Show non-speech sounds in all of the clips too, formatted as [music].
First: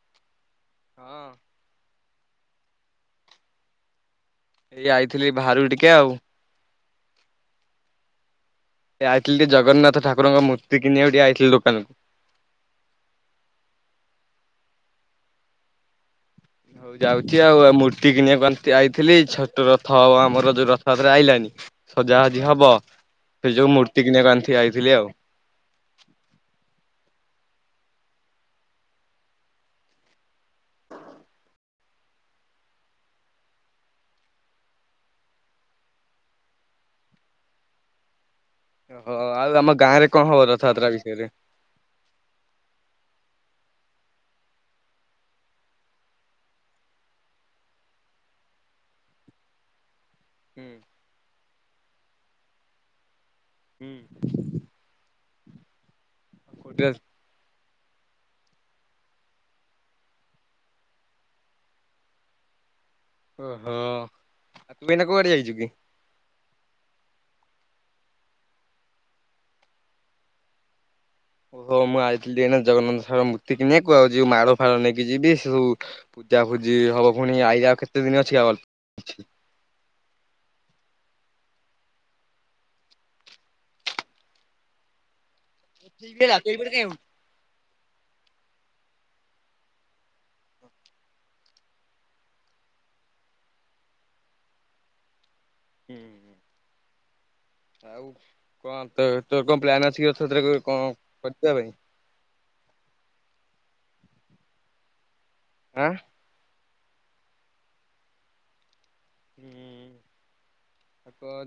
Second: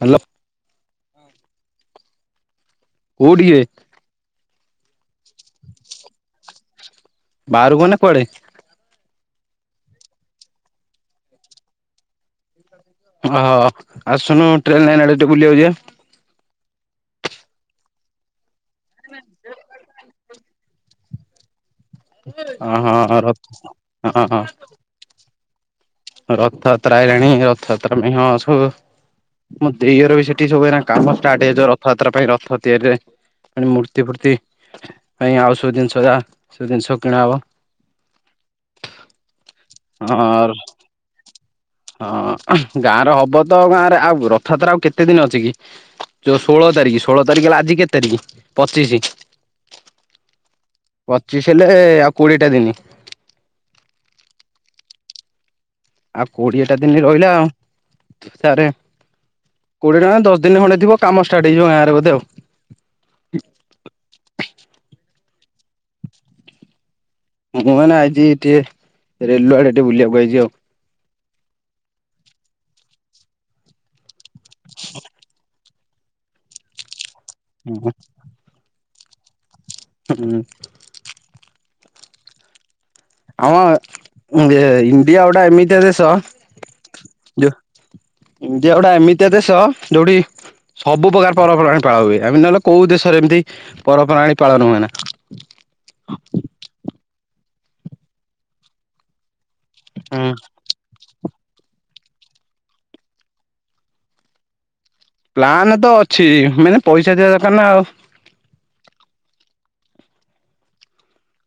Hello. ହଁ। କୋଉଟି କିରେ? ଏଇ ଆଇଥିଲି ବାହାରୁକୁ ଟିକେ ଆଉ। ବାହାରକୁ ମାନେ, କୁଆଡେ? ସେ ଆଇଥିଲିକେ ଜଗନ୍ନାଥଠାକୁରଙ୍କ ମୂର୍ତ୍ତି କିଣିବାକୁ ଟିକେ ଆଇଥିଲେ ଦୋକାନ। ଓହୋ ଆସୁନୁ ଟ୍ରେନ୍ ନାଇନ ଆଡେ ଟିକେ ବୁଲିବାକୁ ଯିବା। ହଉ ଯାଉଛି ଆଉ, ଆଉ ମୂର୍ତ୍ତି କିଣିବା ଆସ ଆଇଥିଲି। [unintelligible] ହଉ ଆମର ଯେଉଁ ରଥଯାତ୍ରା ଆଇଲାନି। ସଜା ଆଜି ହବ, ଓହୋ ରଥ ସେ ଯୋଉ ମୂର୍ତ୍ତି ହଁ ହଁ କିଣିବାକୁ ଆଣି ଆଇଥିଲି ଆଉ। ରଥଯାତ୍ରା ଆଇଲାଣି, ରଥଯାତ୍ରା ପାଇଁ ହଁ। [unintelligible] ମୋ ଦେଇ ଘର ବି ସେଠି ସବୁ ଏନା କାମ ଷ୍ଟାର୍ଟ ହେଇଯାଇ ଥିବ ରଥଯାତ୍ରା ପାଇଁ ରଥ ତିଆରିରେ। ମୂର୍ତ୍ତି ଫୂର୍ତ୍ତି ପାଇଁ ଆଉ ସବୁ ଜିନିଷ ଯା, ସବୁ ଜିନିଷ କିଣା ହବ। ଓହୋ ଆଉ ତମ ଗାଁ ରେ କଣ ହବ ହଁ ରଥଯାତ୍ରା ବିଷୟରେ। ହଁ ଗାଁରେ ହବ ତ ଗାଁରେ, ଆଉ ରଥଯାତ୍ରା ଆଉ କେତେ ଦିନ ଅଛି କି? ଯୋଉ ଷୋହଳ ତାରିଖ ଷୋହଳ ତାରିଖ, ହେଲା ଆଜି କେତେ ତାରିଖ ପଚିଶି। ହୁଁ। ପଚିଶ ହେଲେ ଆଉ କୋଡିଏଟା ଦିନି। ହୁଁ। ଆଉ ଓହୋ କୋଡ଼ିଏଟା ଦିନ ରହିଲା ଆଉ। [unintelligible] କୋଡିଏ ଟଙ୍କା ଦଶ ଦିନ ଖଣ୍ଡେ ଥିବ କାମ ଷ୍ଟାର୍ଟ ହେଇଯିବ ଗାଁରେ ବୋଧେ ଆଉ। ଓହୋ, ଆଉ ତୁ ଏନା କୁଆଡେ ଯାଇଛୁ କି। ହଁ ମୁଁ ମାନେ ଆଜି ଟିକେ ରେଲ ଆଡେ ଟିକେ ବୁଲିବାକୁ ଆଇଛି ଆଉ। ଓହୋ ମୁଁ ଆଇଥିଲି ଏଇନା ଜଗନ୍ନାଥ ସାର ମୂର୍ତ୍ତି କିଣିବାକୁ, ଆଉ ଯୋଉ ମାଳ ଫାଳ ନେଇକି ଯିବି ସେ ସବୁ। ପୂଜା ଫୂଜି ହବ ପୁଣି, ଆଇଆାଉ ହୁଁ କେତେ ଦିନ ଅଛି [unintelligible] [unintelligible] ଆମ ଇଣ୍ଡିଆ ଗୋଟେ ଏମିତି ଦେଶ ଯୋଉ ଇଣ୍ଡିଆ ଗୋଟା ଏମିତିଆ ଦେଶ ଯୋଉଠି ସବୁ ପ୍ରକାର ପରପର୍ବାଣୀ ପାଳନ ହୁଏ। ଏମିତି ନହେଲେ କୋଉ ଦେଶରେ ଏମିତି ପରପର୍ବାଣୀ ପାଳନ ହୁଏ ନା। ହମ୍ ଆଉ କଣ [unintelligible] ତୋର କଣ ପ୍ଲାନ ଅଛି କି ହୁଁ ରଥ ଯାତ୍ରା [unintelligible] ପାଇଁ? ପ୍ଲାନ ତ ଆଁ? ଅଛି ମାନେ ପଇସା ଥିବା ଦରକାର ନା ଆଉ।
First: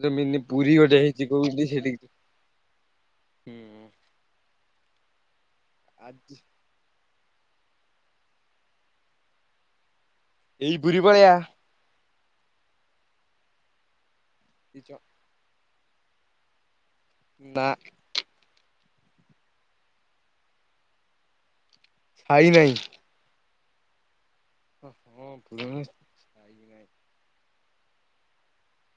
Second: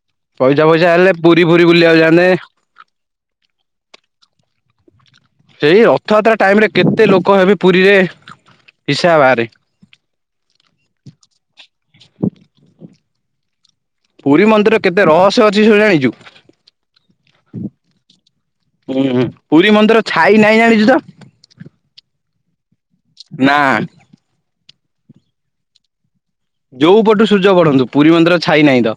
ଜମିନୀ ପଇସା ପୁରୀ ଫଇସା ଗୋଟେ ହେଲେ ହେଇଛି ପୁରୀ ଫୁରୀ କୋଠି ବୁଲିବାକୁ ସେଠିଜୀବି ଯାଆନ୍ତେ। ସେଇ ରଥଯାତ୍ରା ଆଜି ଟାଇମ୍ ରେ କେତେ ଲୋକ ହେବେ ପୁରୀରେ ଇସା ବାହାରେ ଏଇ ପୁରୀ ପଳେଇ ଆ ପୁରୀ ମନ୍ଦିର କେତେ ରହସ୍ୟ ଅଛି ସବୁ ଜାଣିଚୁ। ବା ହୁଁ ହୁଁ ପୁରୀ ମନ୍ଦିର ଛାଇ ନାଇଁ ଜାଣିଚୁ ତ ଛାଇ ନାହିଁ ନା ହଁ ଭଲ ଯୋଉ ପଟୁ ସୂର୍ଯ୍ୟ ଗଢନ୍ତୁ ପୁରୀ ମନ୍ଦିର ଛାଇ ନାଇଁ ତ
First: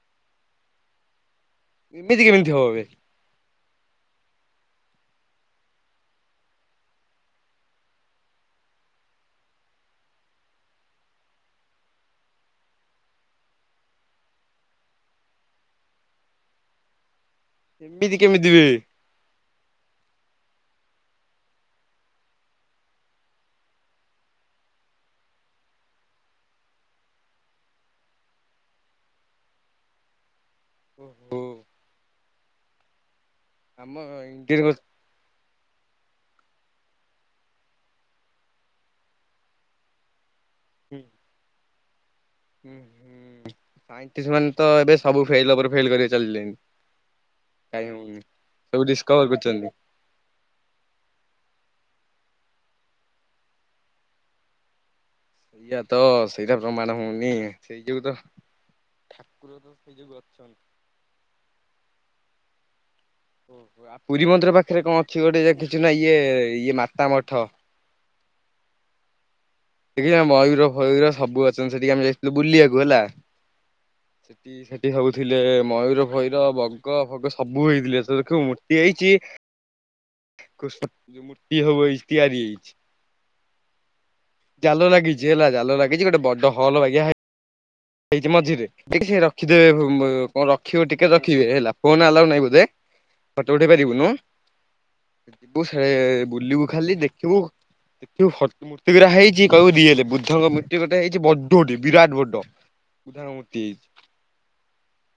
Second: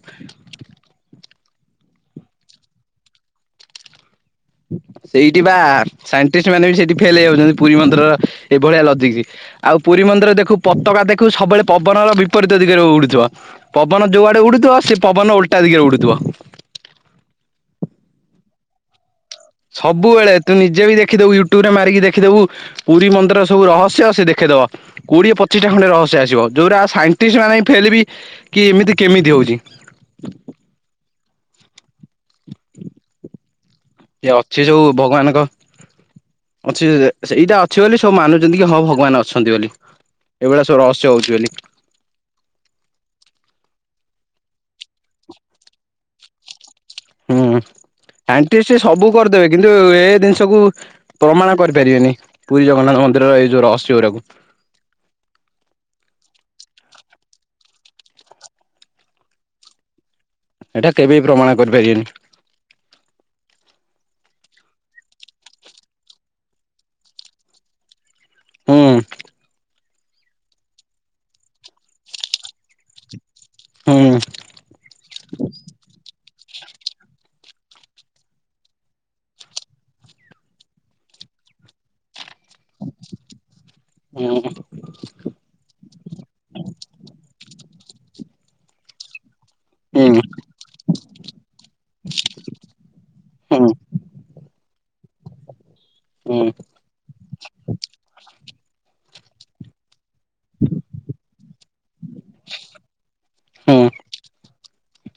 ଏମିତି କେମିତି ହବ ବେ ସେଇଠି ବା ସାଇଣ୍ଟିସ୍ଟ ମାନେ ବି ସେଇଠି ଫେଲ୍ ହେଇଯାଉଛନ୍ତି ପୁରୀ ମନ୍ଦିରର ଏଇଭଳିଆ ଲଜିକୀ ଆଉ ପୁରୀ ମନ୍ଦିର ଦେଖୁ ପତାକା ଦେଖୁବୁ ସବୁବେଳେ ପବନର ବିପରୀତ ଦିଗରେ ଉଡୁଥିବ। ପବନ ଯୋଉଆଡେ ଉଡୁଥିବ ସେ ପବନ ଓଲଟା ଦିଗରେ ଉଡୁଥିବ। ଏମିତି କେମିତି ବେ ସବୁବେଳେ ତୁ ନିଜେ ବି ଦେଖିଦବୁ ୟୁଟ୍ୟୁବୁ ରେ ମାରିକି ଦେଖିଦବୁ ପୁରୀ ମନ୍ଦିର ସବୁ ରହସ୍ୟ ସେ ଦେଖେଇଦବ। କୁଡିଏ ପଚିଶ୍ ଟା ଖଣ୍ଡେ ରହସ୍ୟ ଆସିବ ଯୋଉ ଗୁରା ସାଇଣ୍ଟିସ୍ ମାନେ ଫେଲେବି କି ଏମିତି କେମିତି ହଉଚି। ଓ ଆମ ଇଏ ଇଣ୍ଡିଆରେ ଅଛି ହୁଁ ଯୋଉ ଭଗବାନଙ୍କ ଅଛି ଜେଜେ ସେଇଟା ଅଛି ବୋଲି ସବୁ ମାନୁଛନ୍ତି କି ହଁ ଭଗବାନ ଅଛନ୍ତି ବୋଲି। ଏ ଭଳିଆ ସବୁ ରହସ୍ୟ ହଉଚି ବୋଲି ଉଁ ହୁଁ ସାଇଣ୍ଟିସ୍ ମାନେ ତ ଏବେ ସବୁ ଫେଲ୍ ଉପରେ ଫେଲ୍ କରି ଚାଲିିଲେଣୀ। ଉଁ ସାଇଣ୍ଟିସି ସବୁ ଡିସକଭର କରିଦେବେ କରୁଛନ୍ତି। କିନ୍ତୁ ଏ ଜିନି ଷକୁ ପ୍ରମାଣ କରିପାରିବେନି ପୁରୀ ଜଗନ୍ନାଥ ମନ୍ଦିରର ଏଇ ଯୋଉ ରହସ୍ୟ ଗୁଡାକୁ। ସେଇଆ ତ ସେଇଟା ପ୍ରମାଣ ହଉନି ସେଇ ଯୋଗୁ ତ ଠାକୁର ତ ସେଇ ଯୋଗୁ ଅଛନ୍ତି। ଏଇଟା କେବେ ବି ପ୍ରମାଣ କରିପାରିବେନି? ଓ ପୁରୀ ମନ୍ଦିର ପାଖରେ କଣ ଅଛି ଗୋଟେ ଦେଖିଚୁ ନା ଇଏ ଇଏ ମାତା ମଠ? ହୁଁ। ଦେଖିଛ ମୟୂର ଫୟୁର ସବୁ ଅଛନ୍ତି ସେଠିକି ଆମେ ଯାଇଥିଲୁ ବୁଲିବାକୁ ହେଲା। ହୁଁ ସେଠି ସେଠି ହଉଥିଲେ ମୟୂର ଫୟୂର ବ ଵଗ ଫୋଗ ସବୁ ହେଇଥିଲେ ଦେଖିବୁ ମୂର୍ତ୍ତି ହେଇଛି କୃଷ୍ଣ ମୂର୍ତ୍ତି ସବୁ ତିଆରି ହୋଇଛି। ହୁଁ। ଜାଲ ଲାଗିଛି ହେଲା ଜାଲ ଲାଗିଛି ଗୋଟେ ବଡ ହଲ୍ ବାଗିଆ ହେଇଛି ମଝିରେ ଟେଖି ରଖିଦେବେ ହୁଁ କଣ ଖିବୁ ଟିକେ ରଖିବେ ହେଲା ଫୋନ ଆଲାଓ ନାହିଁ ବୋଧେ ଫଟୋ ହୁଁ ଉଠେଇ ପାରିବୁନୁ? ଯିବୁ ସେ ହୁଁ ବୁଲିବୁ ଖାଲି ଦେଖିବୁ ଦେଖିବୁ ହଁ ମୂର୍ତ୍ତି ଗୁରା ହେଇଛି କହିବୁ ରି ଏଲ୍ ବୁଦ୍ଧଙ୍କ ମୂତ୍ତି ଗୋଟେ ହେଇଛି ବଡ଼ ଟେ ବିରାଟ ବଡ। ନା ମୂତି ହୁଁ ହେଇଚି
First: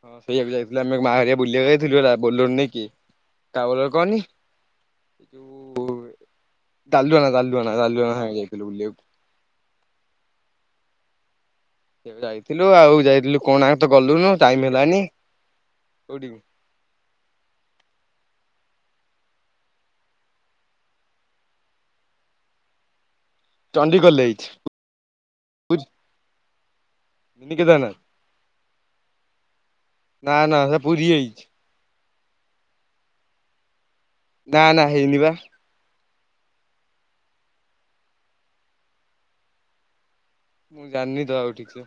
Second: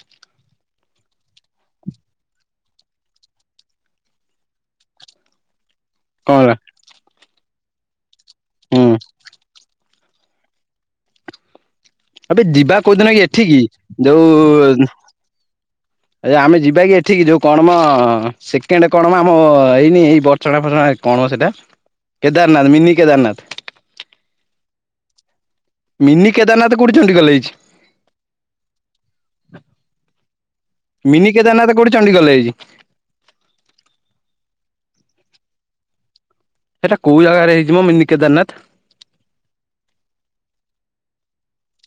ହଁ ସେଇଆକୁ ଯାଇଥିଲୁ ଆମେ ମାହାଳିଆ ବୁଲିବାକୁ ଯାଇଥିଲୁ ହେଲା ବୋଲର ନେଇକି। ଟ୍ରାଭେଲ ର କରନି ଉ କଣ ହେଲା? ଗାଲୁଆଣ ଗାଲୁଆଣ ରାଲୁଆଣ ଯାଇଥିଲୁ ହୁଁ ବୁଲିବାକୁ। ସେଆକୁ ଏବେ ଯାଇଥିଲୁ ଯିବା ଆଉ କୋଉଦିନ ଯାଇଥିଲୁ ଏଠିକି କୋଣାର୍କ ତ ଗଲୁନୁ ଟାଇମ ଯୋଉ ହେଲାନି ଏ କୋଉଠିକି ଆମେ ଯିବା କି ଏଠି ଏଠିକି ଯୋଉଁ କଣ ମ ସେକେଣ୍ଡ କଣ ମ ଆମ ଏଇନି ବର୍ଚଣା ର୍ଫଚଣା କଣ ସେଇଟା? କେଦାରନାଥ ମିନି କେଦାରନାଥ। ଚଣ୍ଡିଖୋଲରେ ହେଇଛି। ପୁରୀ ମିନି କେଦାରନାଥ କୋଉଁଠି ଚଣ୍ଡିଖୋଲରେ ହେଇଛି? ମିନି କେଦାରନାଥ ନା ନା ସେ ପୁରୀ ମିନି ହେଇଛି। କେଦାରନାଥ କୋଉଁଠି ଚଣ୍ଡିଖୋଲରେ ହେଇଛି? ନା ନା ହେଇନି ବା। ସେଇଟା କୋଉଁ ଜାଗାରେ ହେଇଚି ମ ମିନି କେଦାରନାଥ? ମୁଁ ଜାଣିନି ତାହେଲେ ଠିକ ସେ।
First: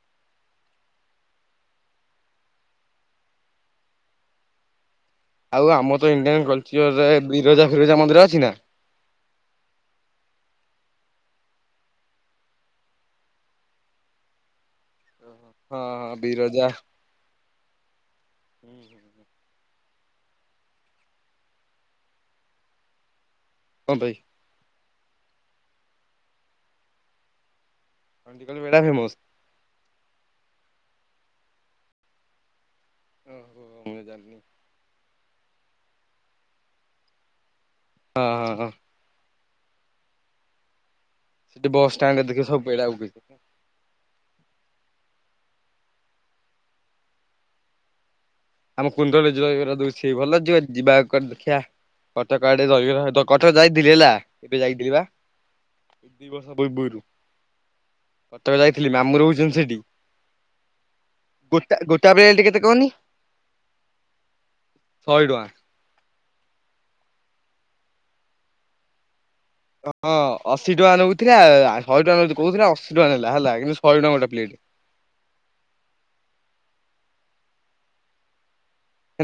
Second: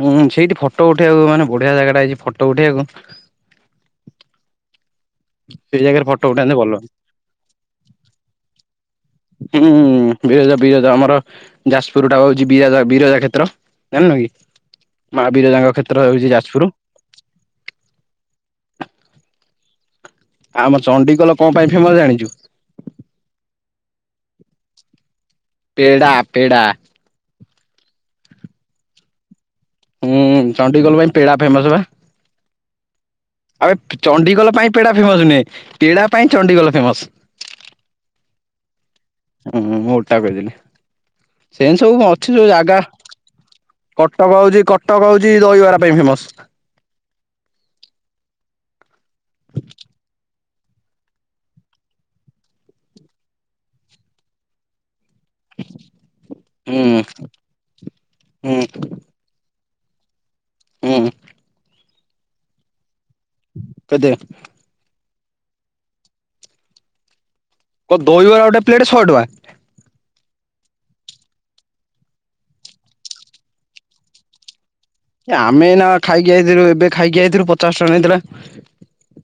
ଉୁଁ ଉୁଁ ସେଇଠି ଫଟୋ ଉଠେଇବାକୁ ମାନେ ବଢ଼ିଆ ଜାଗାଟା ହେଇଛି ଫଟୋ ଉଠେଇବାକୁ। ଆଉ ସେଇ ଆମର ଜାଗାରେ ତ ଫଟୋ ଇଣ୍ଡିଆନ ଉଠାନ୍ତେ ଭଲ କଲଚର ର ବିରଜା ଫିରଜା ମନ୍ଦିର ଅଛି ନା? ହୁଁ ବିରଜା ଫିରଜା ଆମର ଯାଜପୁର ଟା ହଉଛି ବିରଜା ବିରଜା କ୍ଷେତ୍ର ଜାଣିନ କି? ମା ବିରଜାଙ୍କ କ୍ଷେତ୍ର ହେଉଛି ଯାଜପୁର। ହୁଁ ହୁଁ। ଆମ ଚଣ୍ଡିଖୋଲ କଣ ପାଇଁ ଫେମସ ଜାଣିଛୁ? କଣ ପାଇଁ? ପେଡ଼ା ପେଡ଼ା। ଚଣ୍ଡିଖୋଲରେ ପେଡ଼ା ଫେମସ? ହୁଁ ଚଣ୍ଡିଖୋଲ ପାଇଁ ପେଡ଼ା ଫେମସ୍ ବା। ଓହୋ ଆବେ ମୁଁ ଜାଣିନି ଚଣ୍ଡିଖୋଲ ପାଇଁ ପେଡ଼ା ଫେମସ ନୁହେଁ ପେଡ଼ା ପାଇଁ ଚଣ୍ଡିଖୋଲ ଫେମସ୍। ହଁ-ହଁ-ହଁ। ହୁଁ ମୁଁ ମୁଁ ଓଲଟା କହିଥିଲ। ସେଠି ସେମିତି ବସ୍ ସବୁ ଷ୍ଟାଣ୍ଡରେ ଅଛି ଦେଖିବ ସବୁ ଜାଗା। ପେଡା ବିକୁଛି। କଟକ ହଉଛି କଟକ ହଉଛି ଦହିବରା ପାଇଁ ଫେମସ୍। ଆମ କୁଣ୍ଡଳୀ ଦହିବାର ଦଉଛି ଭଲ ଯିବ ଯିବା କୁଆଡ଼େ ଦେଖିବା। କଟକ ଆଡ଼େ ଦହିବରା ଦ କଟକ ଯାଇଥିଲି ହେଲା ଏବେ ଯାଇଥିଲି ବା। ଦୁଇ ଦୁଇ ବର୍ଷ ହୁଁ ପୂର୍ବରୁ ହୁଁ କଟକ ଯାଇ ଥିଲି ମାମୁଁ ରହୁଛନ୍ତି। ସେଠି ହୁଁ ଗୋଟା ଗୋଟାଏ ପେଣ୍ଟ କେତେ କହନି? କେତେ? ଶହେ ଟଙ୍କା। କଣ ଦହିବରା ଗୋଟେ ପ୍ଲେଟ ଶହେ ଟଙ୍କା? ହଁ ଅଶୀ ଟଙ୍କା ନେଉଥିଲା ଶହେ ଟଙ୍କା କହୁଥିଲା ଅଶୀ ଟଙ୍କା ନେଲା ହେଲା କିନ୍ତୁ ଶହେ ଟଙ୍କା ଗୋଟେ ପ୍ଲେଟ। ଆମେ ଏଇନା ଖାଇକି ଆଇଥିଲୁ ଏବେ ଖାଇକି ଆଇଥିଲୁ ପଚାଶ ଟଙ୍କା ନେଇଥିଲା।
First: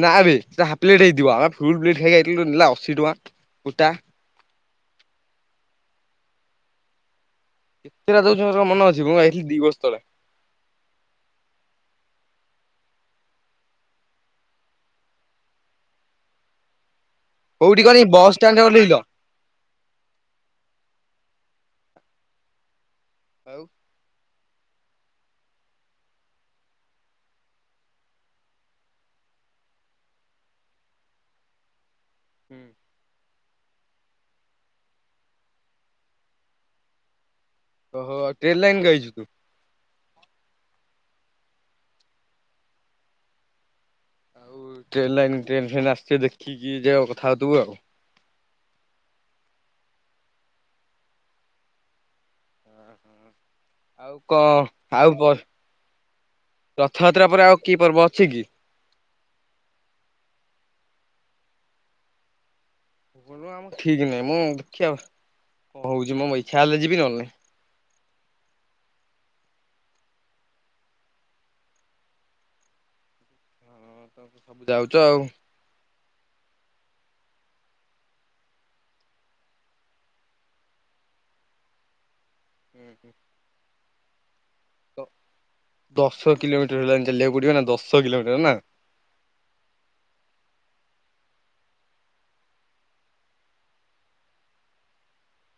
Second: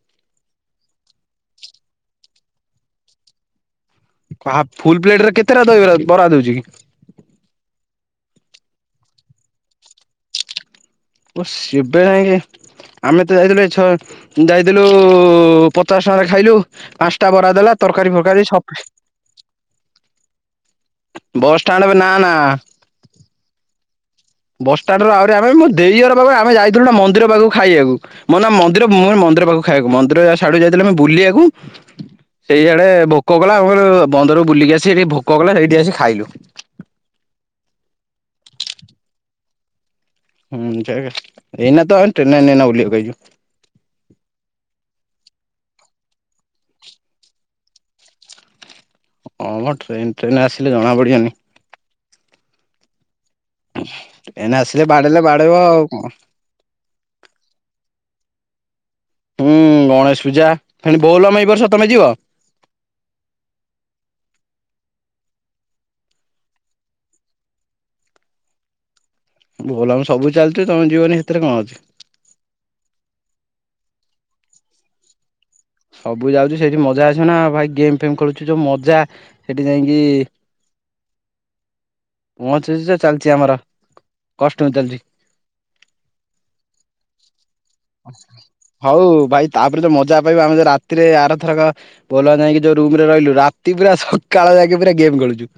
ନାବେ ହାପ୍ ପ୍ଲେଟ୍ ହେଇଥିବା ଆମେ ଫୁଲ ପ୍ଲେଟ୍ ଖାଇକି ଆଇଥିଲୁ ନେଲା ଅଶୀ ଟଙ୍କା ଗୋଟା। ଓହୋ ଫୁଲ୍ ପ୍ଲେଟ ରେ କେତେଟା ଦହିବରା ବରା ଦଉଛି କି? କେତେଟା ଦଉଛି କଣ ମୋର ମନେ ଅଛି ମୁଁ ଯାଇଥିଲି ଦି ବର୍ଷ ତଳେ। ଓ ସେବେ ଖାଇକି ଆସି ଆମେ ତ ଯାଇଥିଲୁ ଏଇ ଛ ଯାଇଥିଲୁ ପଚାଶ ଟଙ୍କାରେ ଖାଇଲୁ। ପାଞ୍ଚଟା ବରା ଦେଲା କୋଉଠି କହନି ତରକାରୀ ବସ୍ ଫରକାରୀ ଷ୍ଟାଣ୍ଡରେ ସଫିସି ଓହ୍ଲେଇଲ? ବସ୍ ଷାଣ୍ଡକୁ ନା ନା। ଆଉ? ବସ୍ ଷାଣ୍ଡ ରୁ ଆହୁରି ଆଗକୁ ଦେଇଘର ପାଖ ଆମେ ଯାଇଥିଲୁ ନା ମନ୍ଦିର ପାଖକୁ ଖାଇବାକୁ। ମୋ ନା ମନ୍ଦିର ମୁ ମନ୍ଦିର ପାଖକୁ ଖାଇବାକୁ ମନ୍ଦିର ସିଆଡୁ ଯାଇଥିଲେ ଆମେ ବୁଲିବାକୁ। ସେଇଆଡେ ଭୋକ କଲା ଆମେ ବନ୍ଦରକୁ ବୁଲିକି ଆସି ସେଠି ଭୋକ କଲା ସେଇଠି ଆସି ଖାଇଲୁ। ଓହୋ ଟ୍ରେନ ଲାଇନ ଯାଇଛୁ କି? ହୁଁ ଜୟଗୁରୁ, ଏଇନା ତ ଟ୍ରେନ ଲାଇନରେ ଏଇନା ଓହ୍ଲେଇବାକୁ ଆଇଚୁ। ଆଉ ଟ୍ରେନ୍ ଲାଇନ୍ ଟ୍ରେନ୍ ଫ୍ରେନ୍ ଆସିବେ ଦେଖିକି ଯାଇିବା କଥା ହେଉଥିବୁ ଆଉ ହଁ ମୋ ଟ୍ରେନ୍ ଟ୍ରେନ ଆସିଲେ ଜଣା ପଡିିବନି। ହୁଁ। ଏନେ ଆସିଲେ ବାଡେଇଲେ ବାଡେଇବ ଆଉ କଣ। ରଥଯାତ୍ରା ପରେ ଆଉ କିଏ ପର୍ବ ଅଛି କି? ହୁଁ ଗଣେଶ ପୂଜା ଫଣି ଭୋଲମ ଏଇ ବର୍ଷ ତମେ ଯିବ ହ ଆ ଠିକ ନାହିଁ ମୁଁ ଦେଖିବା କଣ ହଉଛି ମୁଁ ଇ୍ଛା ହେଲେ ଯିବି ନହେଲେଁ ଭୋଲ ଆମଁ ସବୁ ଚାଲିଛଛି ତମ ଜୀିବନି ସେଥିରେ କଣ ଅଛି। ତ ସବୁ ଯାଉଛ ଆଉ ସବୁ ଯାଉଛି ସେଇଠି ମଜା ଆସିବ ନା ଭାଇ ଗେମ ଫେମ ଖେଳୁଚୁ ଯୋଉ ମଜା ସେଠି ଯାଇକି। ପହଞ୍ଚୁଛି ଚାଲିଛି ଆମର କଷ୍ଟ ଚାଲିଛି। ଦଶ କିଲୋମିଟର ହେଲାଣି ଚାଲିବାକୁ ପଡିବ ନା ଦଶ କିଲୋମିଟର ନା। ହଉ ଭାଇ ତାପରେ ଯଉ ମଜା ପାଇବା ଆମେ ଯ ରାତିରେ ଆରଥରକା। ଭଲ ଯାଇକି ଯୋଉ ରୁମ ରେ ରହିଲୁ ରାତି ପୁରା ସକାଳ ଯାଇକି ପୁରା ଗେମ୍ ଖେଳୁଛୁ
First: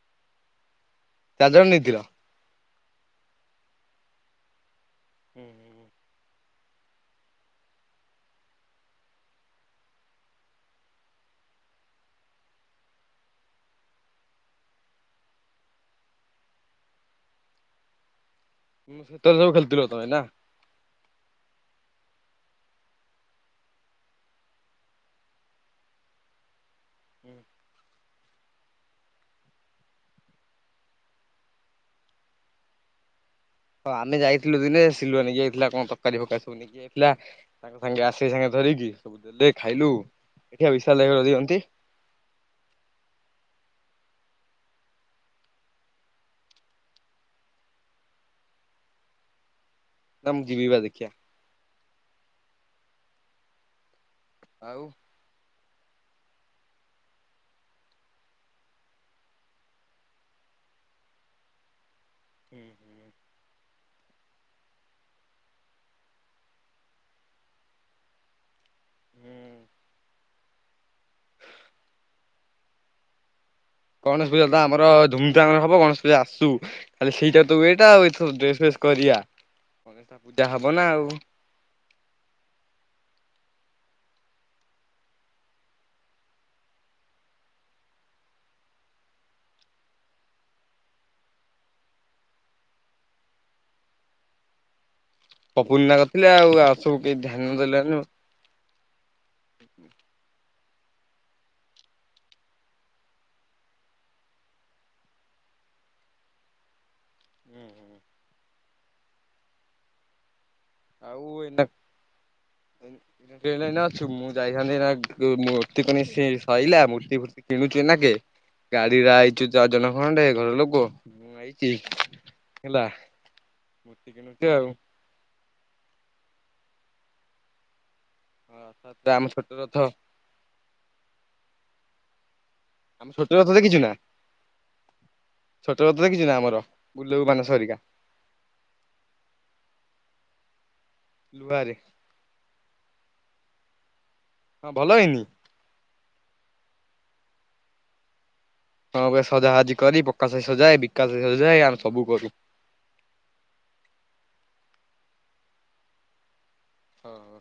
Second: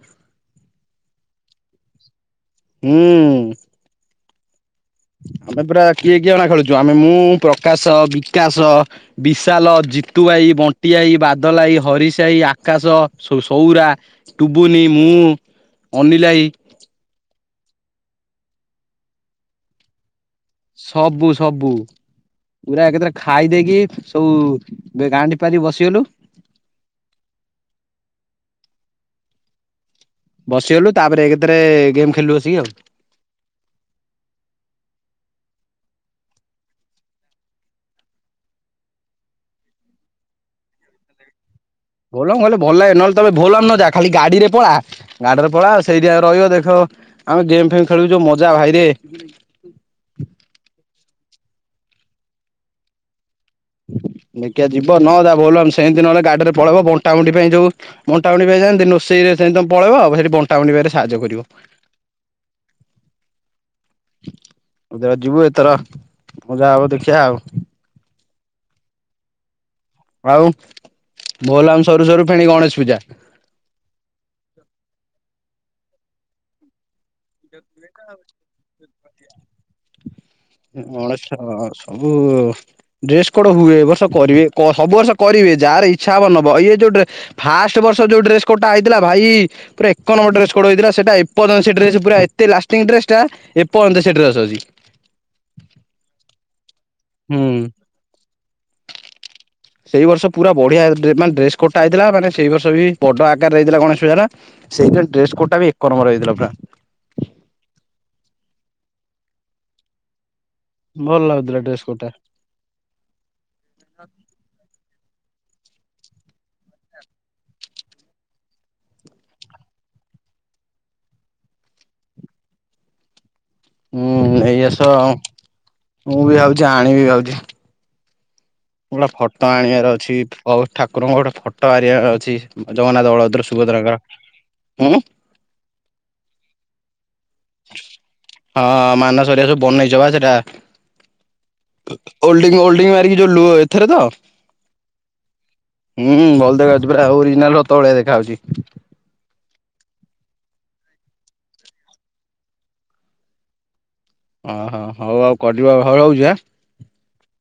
ଚାରି ଜଣ ନେଇଥିଲ। ହୁଁ। ହୁଁ ଆମେ ପୁରା କିଏ କିଏ ଅଣା ଖେଳୁଛୁ ଆମେ ମୁଁ ପ୍ରକାଶ ବିକାଶ। ବିଶାଲ ଜିତୁଆାଇ ବଣ୍ଟିଆାଇ ବାଦଲାଇ ହରିଶାଇ ଆକାଶ ସୌରା। ଟୁବୁନି ମୁଁ ଅନିଲ୍ ଭାଇ। ମୁଁ ସେତରେ ସବୁ ଖେଳିଥିଲ ତମେ ନା। ସବୁ ସବୁ। ପୁରା ଏକଥର ଖାଇ ଦେଇେଇକି ସବୁ ଗାଣ୍ଠି ପାରିକି ବସିଗଲୁ। ହୁଁ। ବସିଗଲୁ ତାପରେ ଏକଥରେ ଗେମ୍ ଖେଳିଲୁ ଆସିକି ଆଉ ହଁ ଆମେ ଯାଇଥିଲୁ ଦିନେ ସିଲୁଆ ନେଇକି ଯାଇଥିଲା କଣ ତରକାରୀ ଫକାରୀ ସବୁ ନେଇକି ଯାଇଥିଲା। ତାଙ୍କ ସାଙ୍ଗେ ଆସେ ସାଙ୍ଗେ ଧରିକି ସବୁ ଦେଲେ ଖାଇଲୁ ଏଠିଆ ବିଶା ଦିଅନ୍ତି। ଭୋଲମ କହଲେ ଭଲ ଲାଗେ ନହେଲେ ତମେ ଭୋଲାମ ନ ଦେ ଖାଲି ଗା ରେ ପଡା। ଗାଡିରେ ପଳା ସେଇଠି ରହିବ ଦେଖ ଆମେ ଗେମ୍ ଫେମ ଖେଳୁଛ ମଜା ଭାଇରେ ନା ମୁଁ ଜିମିିବା ଦେଖିବା। ଦେିକିଆ ଆଉ ଯିବ ନ ଯ ଭଲେ ସେମିତି ନହେଲେ ଗାଡିରେ ପଳେଇବ ବଣ୍ଟା ବନ୍ତି ପାଇଁ ଯୋଉ। ବଣ୍ଟା ବନ୍ତି ଯେମତି ନୋଷେଇରେ ସେତି ତମ ପଳେଇବ ଆଉ ସେଠି ବଣ୍ଟା ବଣ୍ିବାରେ ସାହାଯ୍ୟ କରିବ। ହୁଁ ହୁଁ। ଏତେବେଳେ ଯିବୁ ଏଥର ମଜା ହବ ଦେଖିବା ଆଉ ହୁଁ। ଆଉ ଭଲାମ ସରୁ ସରୁ ଫେଣି ଗଣେଶ ପୂଜା। ଗଣେଶ ପୂଜା ତ ଆମର ଧୁମଧାମରେ ହବ ଗଣେଶ ପୂଜା ଆସୁ- ଖହଲେ ସେଇଟା ତ ଇଟା ଆଉ ଏ ଡ୍ରେସ ଫେସ କରିବା ପୂଜା ହବ ନା ଆଉ। ହ ସବୁ। ଡ୍ରେସ କୋଡ ହୁଏ ଏ ବର୍ଷ କରିବେ ସବୁ ବର୍ଷ କରିବେ ଯାହାର ଇଚ୍ଛା ହବ ନେବ ଇଏ ଯୋଉ ଫାଷ୍ଟ ବର୍ଷ ଯୋଉ ଡ୍ରେସ କୋଡଟା ହେଇଥିଲା ଭାଇ ପୁରା ଏକ ନମ୍ବର ଡେସ କଥିଲା ସେଟା ଏପଯ୍ୟନ୍ତ ସେ ଡ୍ରେସ ପୁରା ଏତେ ଲାଟିଂ ଡ୍ରେସ ଟା। ଏପ ଅନ୍ତ ସେଠିରେସଛି। ପପୁର୍ଣ୍ କରିଥିଲେ ଆଉ ଆଉ ସବୁ କେହି ଧ୍ୟାନ ହୁଁ। ଦେଲଣିି। ସେଇ ବର୍ଷ ପୁରା ବଢିଆାନ ଡ୍ରେସ କୋଟାଇଥିଲା ମାନ ସେଇ ବର୍ଷ ବି ବଡ ଆକାରରେ ହେଇଥିଲା ଗଣେଶ ପୂଜାଟା। ସେଇଥିିନ ଡ୍ରେସ କୋଟା ଏକ ନମର ହେଇଥିଲା ପା। ହୁଁ ହୁଁ। ଭଲ ଲାଗୁଥିଲା ଡ୍ରେସ କୋଟଟା। ହ? ଟେ ଅଛୁ ମୁଁ ଯାଇଥାନ୍ତି ନା ମୂର୍ତ୍ତି କ ସରିଲା ମୂର୍ତ୍ତି ଫୂର୍ତ୍ତି କିଣୁଛୁ ନା କେ ଗାଡିରେ ଆଇଛୁ ଚାର ଜଣ ଖଣ୍ଡେ ଘର ଲୋକ। ମୁଁ ଆଇଚି। ହେଲା ମୂର୍ତ୍ତି ହୁଁ କିଣୁଚୁ ଆଉ ନେଇଆସ। ମୁଁ ବି ଭାବୁଛି ଆଣିବି ଯାଉଛି। ମୋର ରଥଯାତ୍ରା ଆମ ଗୋଟା ଛୋଟ ଫଟୋ ରଥ ଆଣିବାର ଅଛି। ଅ ଠାକୁରଙ୍କ ଗୋଟେ ଫଟୋ ମାରିବାର ଅଛି। ଆମ ଜଗନ୍ନାଥ, ଛୋଟ ବଳଭଦ୍ର, ରଥ ଦେଖିଛୁ ନା? ସୁଭଦ୍ରାଙ୍କର। ହୁଁ ଛୋଟ ବତ ଦେଖିଛୁ ନା ଆମର? ଗୁଲୁ ଆଉ ମାନ ସରିକା। ହଁ ହଁ ମାନସ ଘରିକା ସବୁ ବନେଇଛ ବା ସେଟା। ଲୁହାରେ। ଓଲ୍ଡିଙ୍ଗ ଓଲଡି ମାରିକି ଯୋଉ ଲୁହ ଏଥରେ ତ? ହଁ ଭଲ ହେଇନି? ହୁଁ ଭଲ ଦେଖାଯାଉଛି, ପୁରା ଓରିଜିନାଲ ରଥ ଭଳିଆ ଦେଖାହାଉଛି। ହଁ ପୁରା ସଜା ହଜି କରି, ପକାଶଭାଇ ସଜାଏ, ବିକାଶଭାଇ ସଜାଏ ଆମେ ସବୁ କରୁ। ଅ ହ ହଉ ଆଉ କଟିବ ଆଉ ହଉ ରହୁଛି ଆଁ। ହଉ ହଉ।